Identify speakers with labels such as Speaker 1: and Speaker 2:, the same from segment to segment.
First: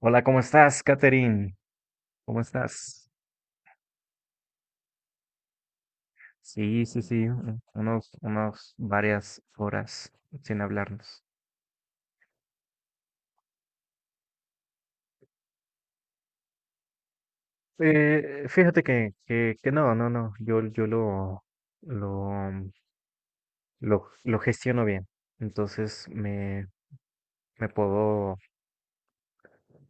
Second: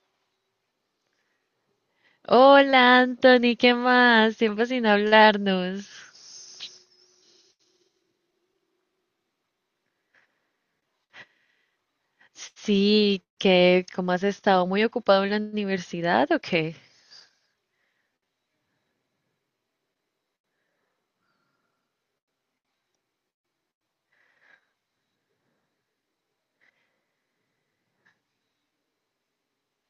Speaker 1: Hola, ¿cómo estás, Katherine? ¿Cómo
Speaker 2: Hola
Speaker 1: estás?
Speaker 2: Anthony, ¿qué más? Tiempo sin hablarnos.
Speaker 1: Sí, sí, sí, unos varias horas sin hablarnos.
Speaker 2: Sí, ¿qué? ¿Cómo has estado? ¿Muy ocupado en la universidad o qué?
Speaker 1: Fíjate que no, no, no, yo lo, lo gestiono bien. Entonces me, me puedo,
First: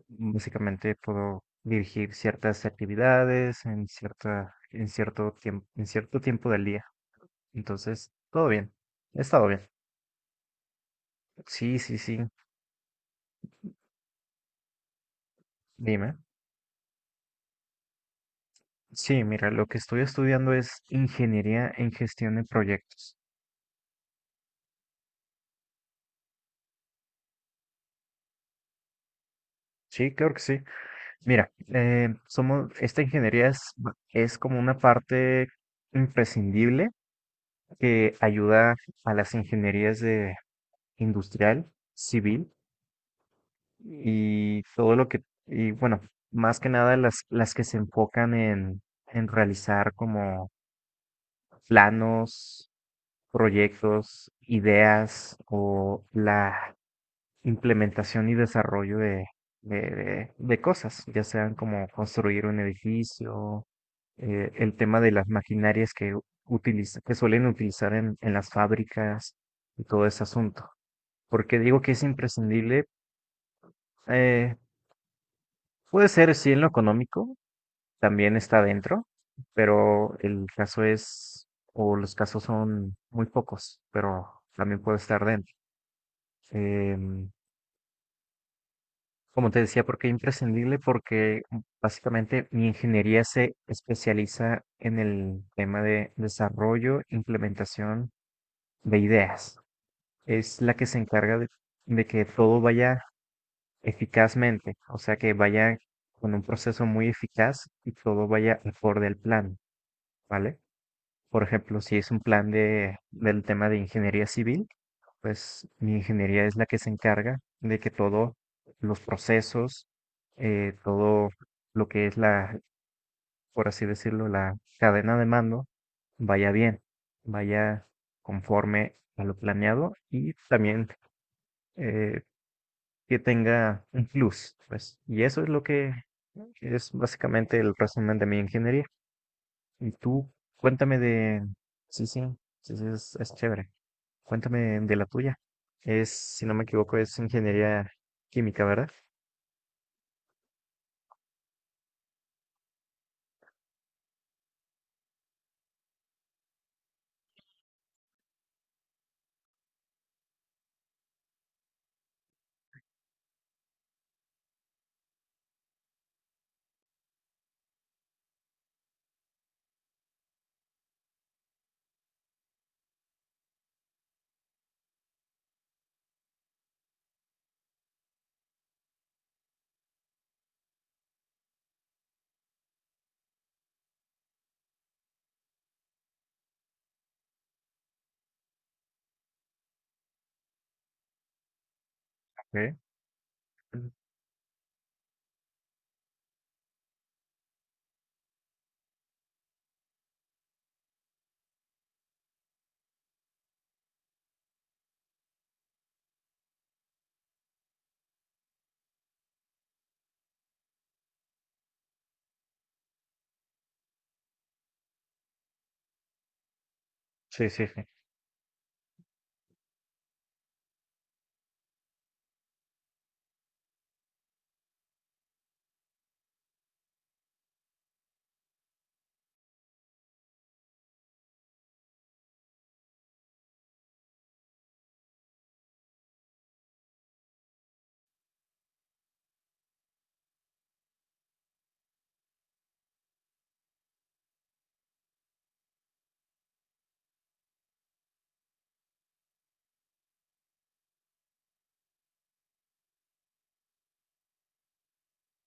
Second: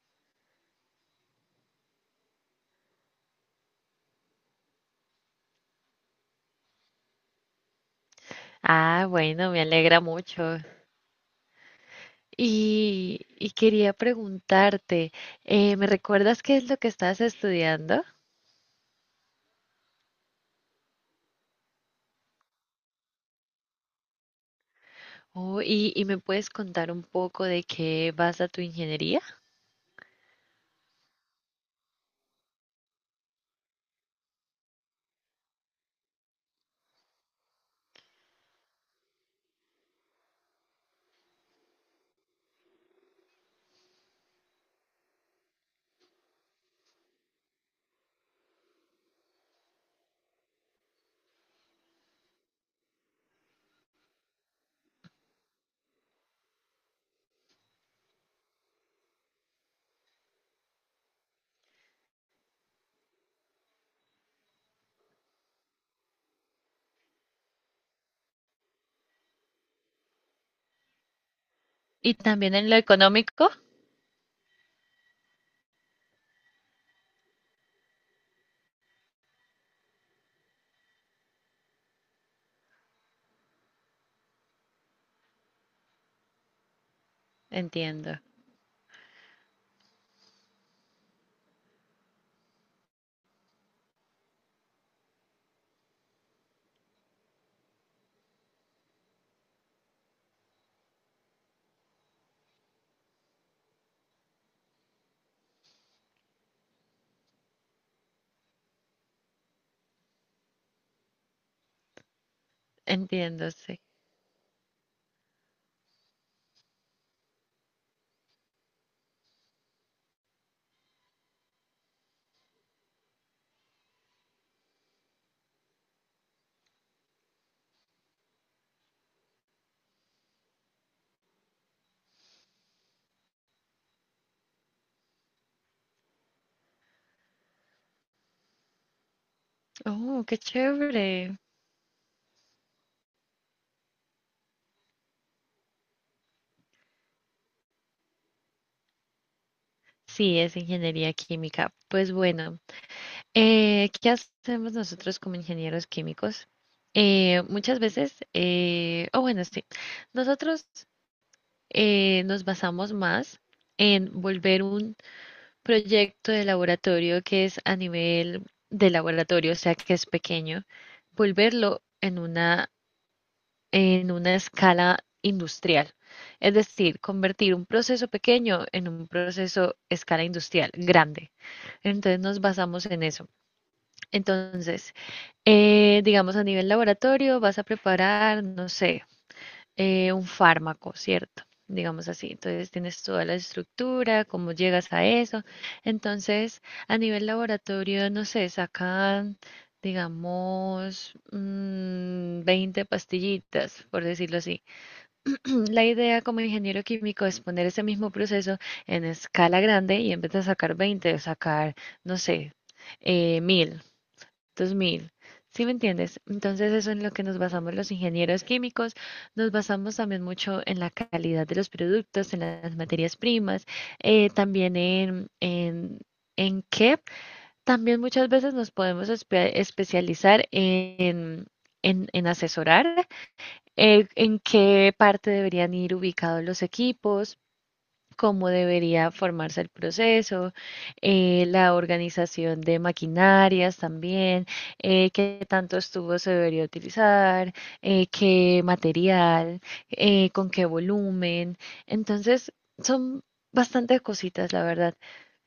Speaker 1: básicamente puedo dirigir ciertas actividades en en cierto en cierto tiempo del día. Entonces, todo bien,
Speaker 2: Ah,
Speaker 1: he estado
Speaker 2: bueno, me
Speaker 1: bien.
Speaker 2: alegra mucho.
Speaker 1: Sí, sí, sí,
Speaker 2: Y quería preguntarte, ¿me
Speaker 1: dime.
Speaker 2: recuerdas qué es lo que estás estudiando?
Speaker 1: Sí, mira, lo que estoy estudiando es ingeniería en gestión de proyectos.
Speaker 2: Oh, y me puedes contar un poco de qué vas a tu ingeniería?
Speaker 1: Sí, claro que sí. Mira, somos, esta ingeniería es como una parte imprescindible que ayuda a las ingenierías de industrial, civil y todo lo que. Y bueno, más que nada las que se enfocan en realizar como planos, proyectos, ideas o la implementación y desarrollo de cosas, ya sean como construir un edificio, el tema de las maquinarias que que suelen utilizar en las fábricas y todo ese asunto. Porque digo que es
Speaker 2: Y también en lo
Speaker 1: imprescindible,
Speaker 2: económico.
Speaker 1: eh, puede ser sí en lo económico, también está dentro, pero el caso es, o los casos son muy pocos, pero también puede estar dentro. Em,
Speaker 2: Entiendo,
Speaker 1: Como te decía, porque imprescindible, porque básicamente mi ingeniería se especializa en el tema de desarrollo, implementación de ideas. Es la que se encarga de que todo vaya eficazmente, o sea, que vaya con un proceso muy eficaz y todo vaya acorde al plan, ¿vale? Por ejemplo, si es un plan del
Speaker 2: entiendo,
Speaker 1: tema de
Speaker 2: sí.
Speaker 1: ingeniería civil, pues mi ingeniería es la que se encarga de que todos los procesos, todo lo que es por así decirlo, la cadena de mando, vaya bien, vaya conforme a lo planeado y también eh, que tenga un plus, pues. Y eso es lo que es básicamente el resumen de mi ingeniería. Y
Speaker 2: Oh,
Speaker 1: tú,
Speaker 2: qué
Speaker 1: cuéntame
Speaker 2: chévere.
Speaker 1: de... Sí, sí, sí, sí, es chévere. Cuéntame de la tuya. Es, si no me equivoco, es ingeniería química, ¿verdad?
Speaker 2: Sí, es ingeniería química. Pues bueno. ¿Qué hacemos nosotros como ingenieros químicos? Muchas veces, o bueno, sí, nosotros nos basamos más en volver un proyecto de laboratorio que es a nivel de laboratorio, o sea, que es pequeño, volverlo en una escala industrial. Es decir, convertir un proceso pequeño en un proceso escala industrial grande. Entonces nos basamos en eso. Entonces, digamos a nivel laboratorio vas a preparar, no sé, un fármaco, ¿cierto? Digamos así. Entonces
Speaker 1: Ok.
Speaker 2: tienes toda la
Speaker 1: Mm.
Speaker 2: estructura, cómo llegas a eso. Entonces, a nivel laboratorio, no sé, sacan, digamos, 20 pastillitas, por decirlo así. La idea como ingeniero químico es poner ese mismo proceso en escala grande y en vez de sacar 20, sacar, no sé, mil 2000. ¿Sí me entiendes? Entonces eso es en lo que nos
Speaker 1: Sí, sí,
Speaker 2: basamos
Speaker 1: sí.
Speaker 2: los ingenieros químicos, nos basamos también mucho en la calidad de los productos, en las materias primas, también en qué también muchas veces nos podemos especializar en asesorar, en qué parte deberían ir ubicados los equipos cómo debería formarse el proceso, la organización de maquinarias también, qué tantos tubos se debería utilizar, qué material, con qué volumen. Entonces, son bastantes cositas, la verdad.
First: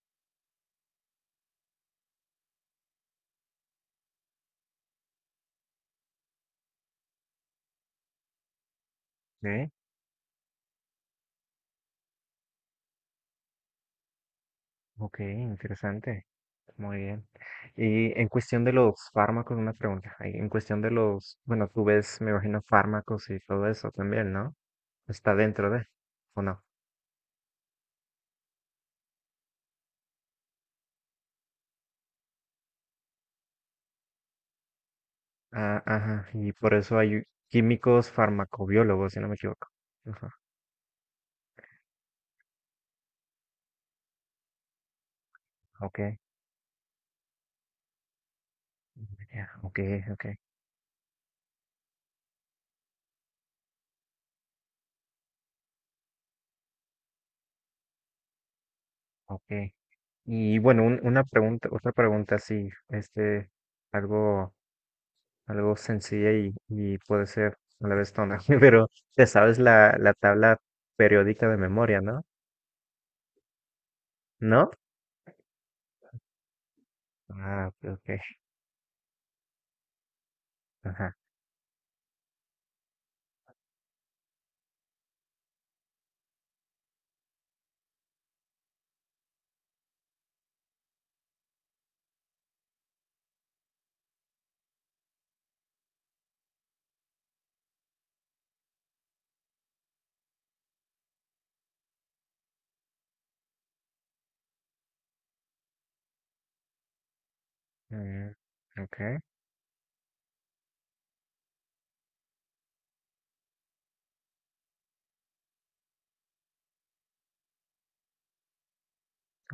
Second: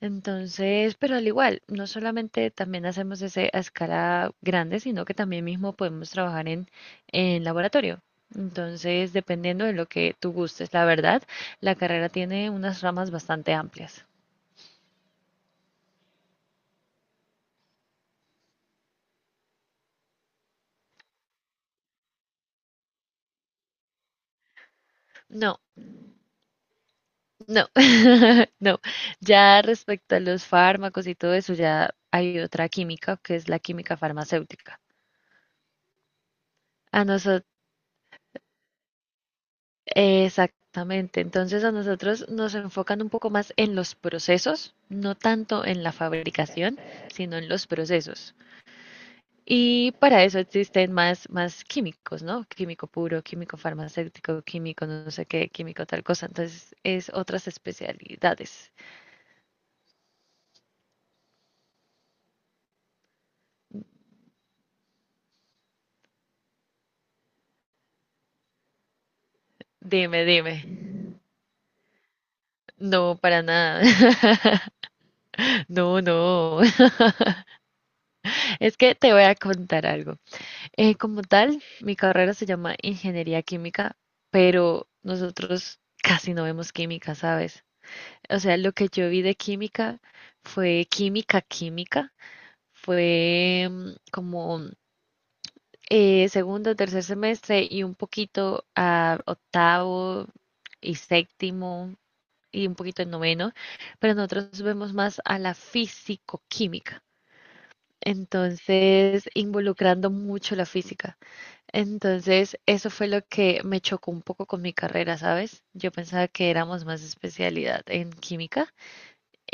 Speaker 2: Entonces, pero al igual, no solamente también hacemos ese a escala grande, sino que también mismo podemos trabajar en laboratorio. Entonces, dependiendo
Speaker 1: Ok,
Speaker 2: de lo que tú gustes, la verdad. La carrera tiene unas ramas bastante amplias.
Speaker 1: ok, interesante. Muy bien. Y en cuestión de los fármacos, una pregunta. Ahí, en cuestión de los, bueno, tú ves, me imagino, fármacos y todo eso también, ¿no? Está
Speaker 2: No,
Speaker 1: dentro de, ¿o no?
Speaker 2: no, no. Ya respecto a los fármacos y todo eso, ya hay otra química que es la química farmacéutica.
Speaker 1: Ah, ajá. Y por eso
Speaker 2: A
Speaker 1: hay
Speaker 2: nosotros,
Speaker 1: químicos farmacobiólogos, si no me equivoco. Ajá.
Speaker 2: exactamente. Entonces a nosotros nos enfocan un poco más en los procesos, no tanto en la
Speaker 1: Ok.
Speaker 2: fabricación, sino en los procesos.
Speaker 1: Ya, ok,
Speaker 2: Y para
Speaker 1: ok,
Speaker 2: eso existen más químicos, ¿no? Químico puro, químico farmacéutico, químico no sé qué, químico tal cosa. Entonces es otras especialidades.
Speaker 1: ok. Y bueno, una pregunta, otra pregunta así, este, algo, algo sencilla y puede ser a la vez tonta, pero te sabes la
Speaker 2: Dime, dime.
Speaker 1: tabla periódica de memoria, ¿no?
Speaker 2: No, para nada.
Speaker 1: ¿No?
Speaker 2: No, no.
Speaker 1: Ah, ok, ok,
Speaker 2: Es que te voy a contar algo.
Speaker 1: ajá.
Speaker 2: Como tal, mi carrera se llama Ingeniería Química, pero nosotros casi no vemos química, ¿sabes? O sea, lo que yo vi de química fue química, química. Fue como segundo, tercer semestre y un poquito a octavo y séptimo. Y un poquito en noveno, pero nosotros vemos más a la físico-química.
Speaker 1: Mm, ok,
Speaker 2: Entonces, involucrando mucho la física. Entonces, eso fue lo que me chocó un poco con mi carrera, ¿sabes? Yo pensaba que éramos más especialidad en química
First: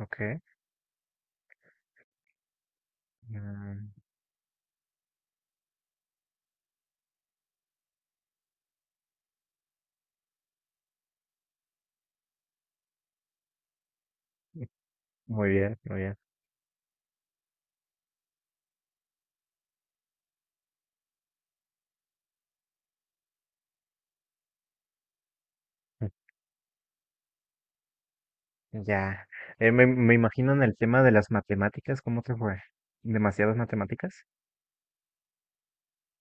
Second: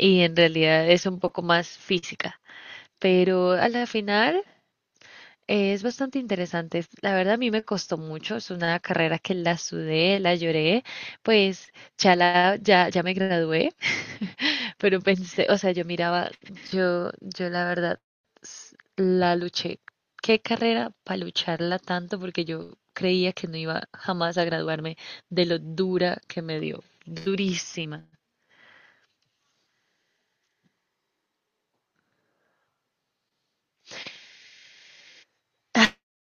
Speaker 1: ok.
Speaker 2: en realidad es un poco más física. Pero a la
Speaker 1: Mm,
Speaker 2: final es bastante interesante. La verdad, a mí me costó mucho. Es una carrera que la sudé, la lloré. Pues ya, ya, ya me gradué. Pero pensé,
Speaker 1: muy
Speaker 2: o sea,
Speaker 1: bien,
Speaker 2: yo
Speaker 1: muy bien.
Speaker 2: miraba, yo la verdad la luché. ¿Qué carrera para lucharla tanto? Porque yo creía que no iba jamás a graduarme de lo
Speaker 1: Mm,
Speaker 2: dura que me dio, durísima.
Speaker 1: ya. Me imagino en el tema de las matemáticas, ¿cómo te fue? ¿Demasiadas matemáticas?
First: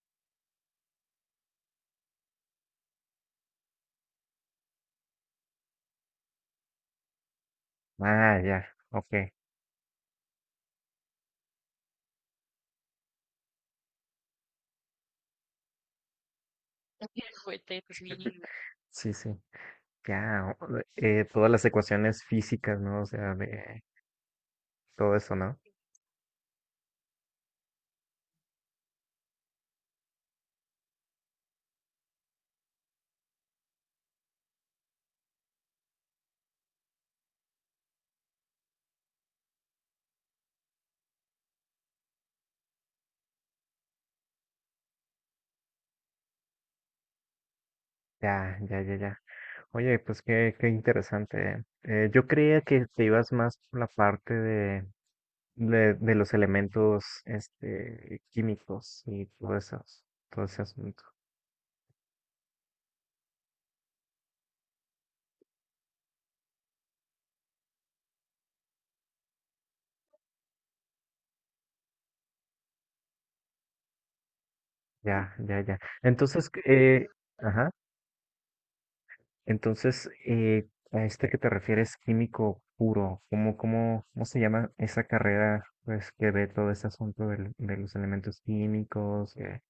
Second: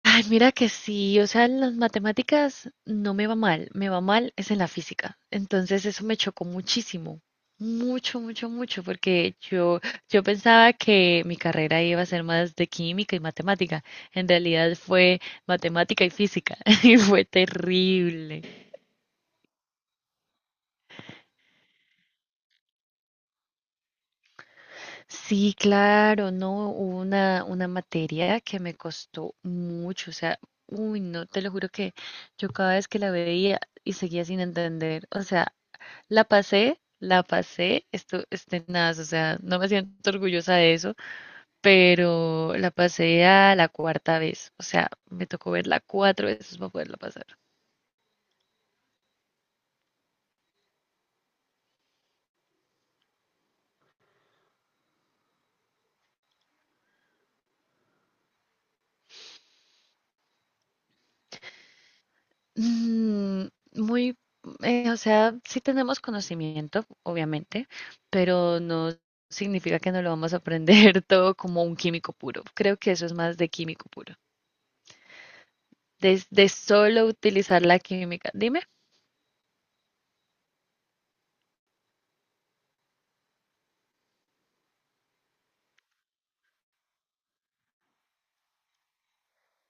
Speaker 2: Ay, mira que sí, o sea, en las matemáticas no me va mal, me va mal es en la física. Entonces eso me chocó muchísimo, mucho,
Speaker 1: Ah,
Speaker 2: mucho,
Speaker 1: ya,
Speaker 2: mucho,
Speaker 1: ok.
Speaker 2: yo pensaba que mi carrera iba a ser más de química y matemática. En realidad fue matemática y física y fue terrible.
Speaker 1: Sí, sí. Ya, todas las ecuaciones físicas, ¿no? O sea, de todo eso,
Speaker 2: Sí,
Speaker 1: ¿no?
Speaker 2: claro, no, hubo una materia que me costó mucho, o sea, uy, no, te lo juro que yo cada vez que la veía y seguía sin entender, o sea, la pasé, esto, este, nada, o sea, no me siento orgullosa de eso, pero la pasé a la cuarta vez, o sea, me tocó verla cuatro veces para poderla pasar.
Speaker 1: Ya, ya, ya, ya. Oye, pues qué, qué interesante. Yo creía que te ibas más por la parte de los elementos, este, químicos y todo eso, todo ese asunto.
Speaker 2: Mm, muy, o sea, sí tenemos conocimiento, obviamente, pero no significa que no lo vamos a aprender todo como un químico puro. Creo que eso es más de químico puro.
Speaker 1: Ya, ya, ya.
Speaker 2: De
Speaker 1: Entonces,
Speaker 2: solo utilizar
Speaker 1: ajá.
Speaker 2: la química. Dime,
Speaker 1: Entonces, a este que te refieres, químico puro, ¿cómo se llama esa carrera pues, que ve todo ese asunto de los elementos químicos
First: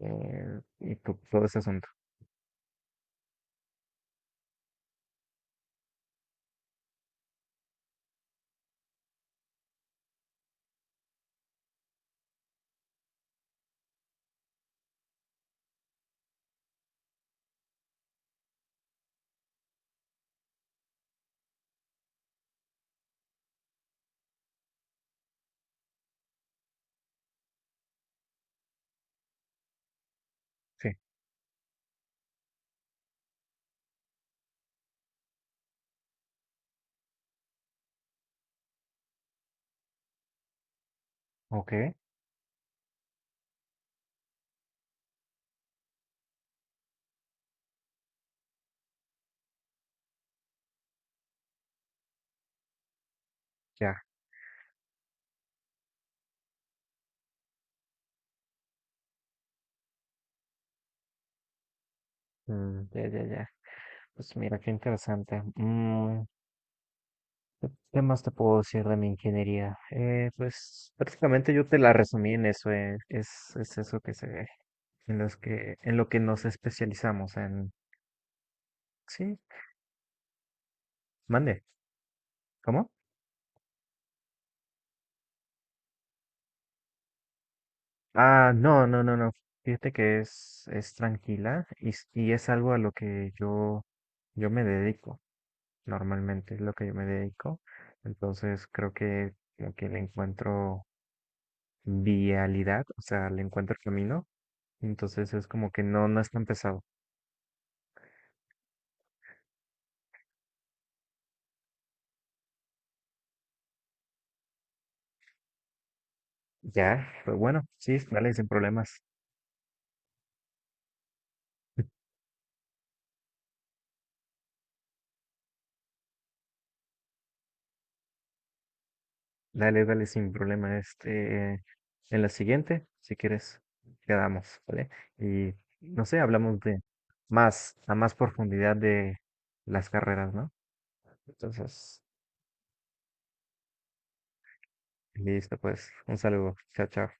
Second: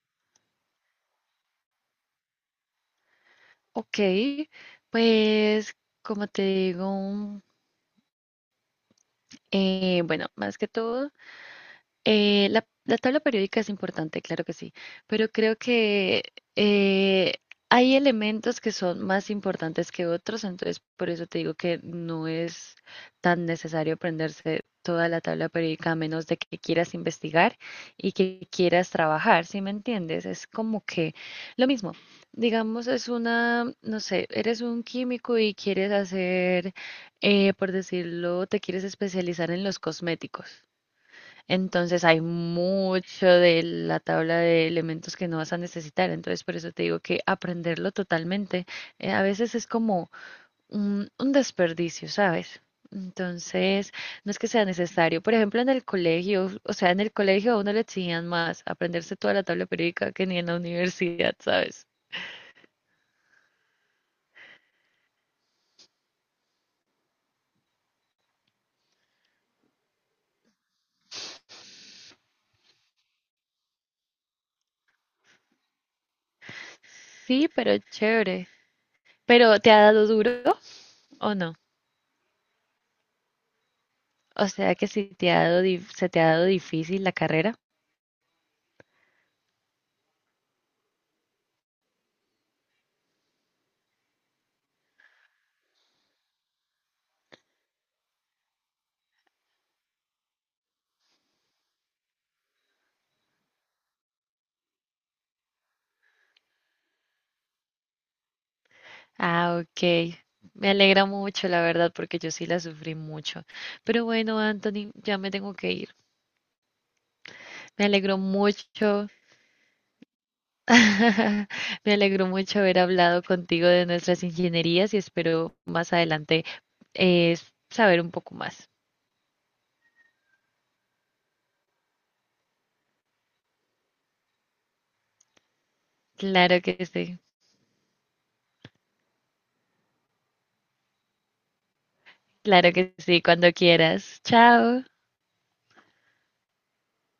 Speaker 1: y todo ese asunto?
Speaker 2: ok, pues como te digo, bueno, más que todo, la tabla periódica es importante, claro que sí, pero creo que eh, hay elementos que son más importantes que otros, entonces por eso te digo que no es tan necesario aprenderse toda la tabla periódica a menos de que quieras investigar y que quieras trabajar, ¿sí me entiendes? Es como
Speaker 1: Sí,
Speaker 2: que lo mismo, digamos, es una, no sé, eres un químico y quieres hacer, por decirlo, te quieres especializar en los cosméticos.
Speaker 1: ok,
Speaker 2: Entonces hay mucho de la tabla de elementos que no vas a necesitar. Entonces por eso te digo que aprenderlo totalmente a veces es como un desperdicio, ¿sabes? Entonces
Speaker 1: ya,
Speaker 2: no es que sea necesario. Por ejemplo, en el colegio, o sea, en el colegio a uno le exigían más aprenderse toda la tabla periódica que ni en la universidad, ¿sabes?
Speaker 1: mm, ya, ya, ya. Pues mira, qué interesante. Mm, ¿qué qué más te puedo decir de mi ingeniería? Pues prácticamente yo te la resumí en eso, es eso que se ve, en los que, en lo que nos especializamos
Speaker 2: Sí,
Speaker 1: en...
Speaker 2: pero chévere.
Speaker 1: Sí,
Speaker 2: ¿Pero te ha dado duro o no?
Speaker 1: mande, ¿cómo?
Speaker 2: O sea que si te ha dado, se te ha dado difícil la carrera.
Speaker 1: Ah, no, no, no, no. Fíjate que es tranquila y es algo a lo que yo me dedico. Normalmente es lo que yo me dedico. Entonces creo que como que le encuentro vialidad, o sea, le encuentro camino. Entonces es como que no, no es tan pesado.
Speaker 2: Ah, ok. Me alegra mucho, la verdad, porque yo sí la sufrí mucho. Pero bueno, Anthony, ya me tengo que ir.
Speaker 1: Ya, pero bueno,
Speaker 2: Me
Speaker 1: sí,
Speaker 2: alegró
Speaker 1: dale, sin problemas.
Speaker 2: mucho, me alegró mucho haber hablado contigo de nuestras ingenierías y espero más adelante eh, saber un poco más.
Speaker 1: Dale, dale, sin problema. Este, en la siguiente, si quieres, quedamos, ¿vale? Y no sé, hablamos
Speaker 2: Claro
Speaker 1: de
Speaker 2: que sí,
Speaker 1: más, a más profundidad de las carreras, ¿no? Entonces,
Speaker 2: claro que sí, cuando quieras. Chao.
Speaker 1: listo, pues, un saludo. Chao, chao.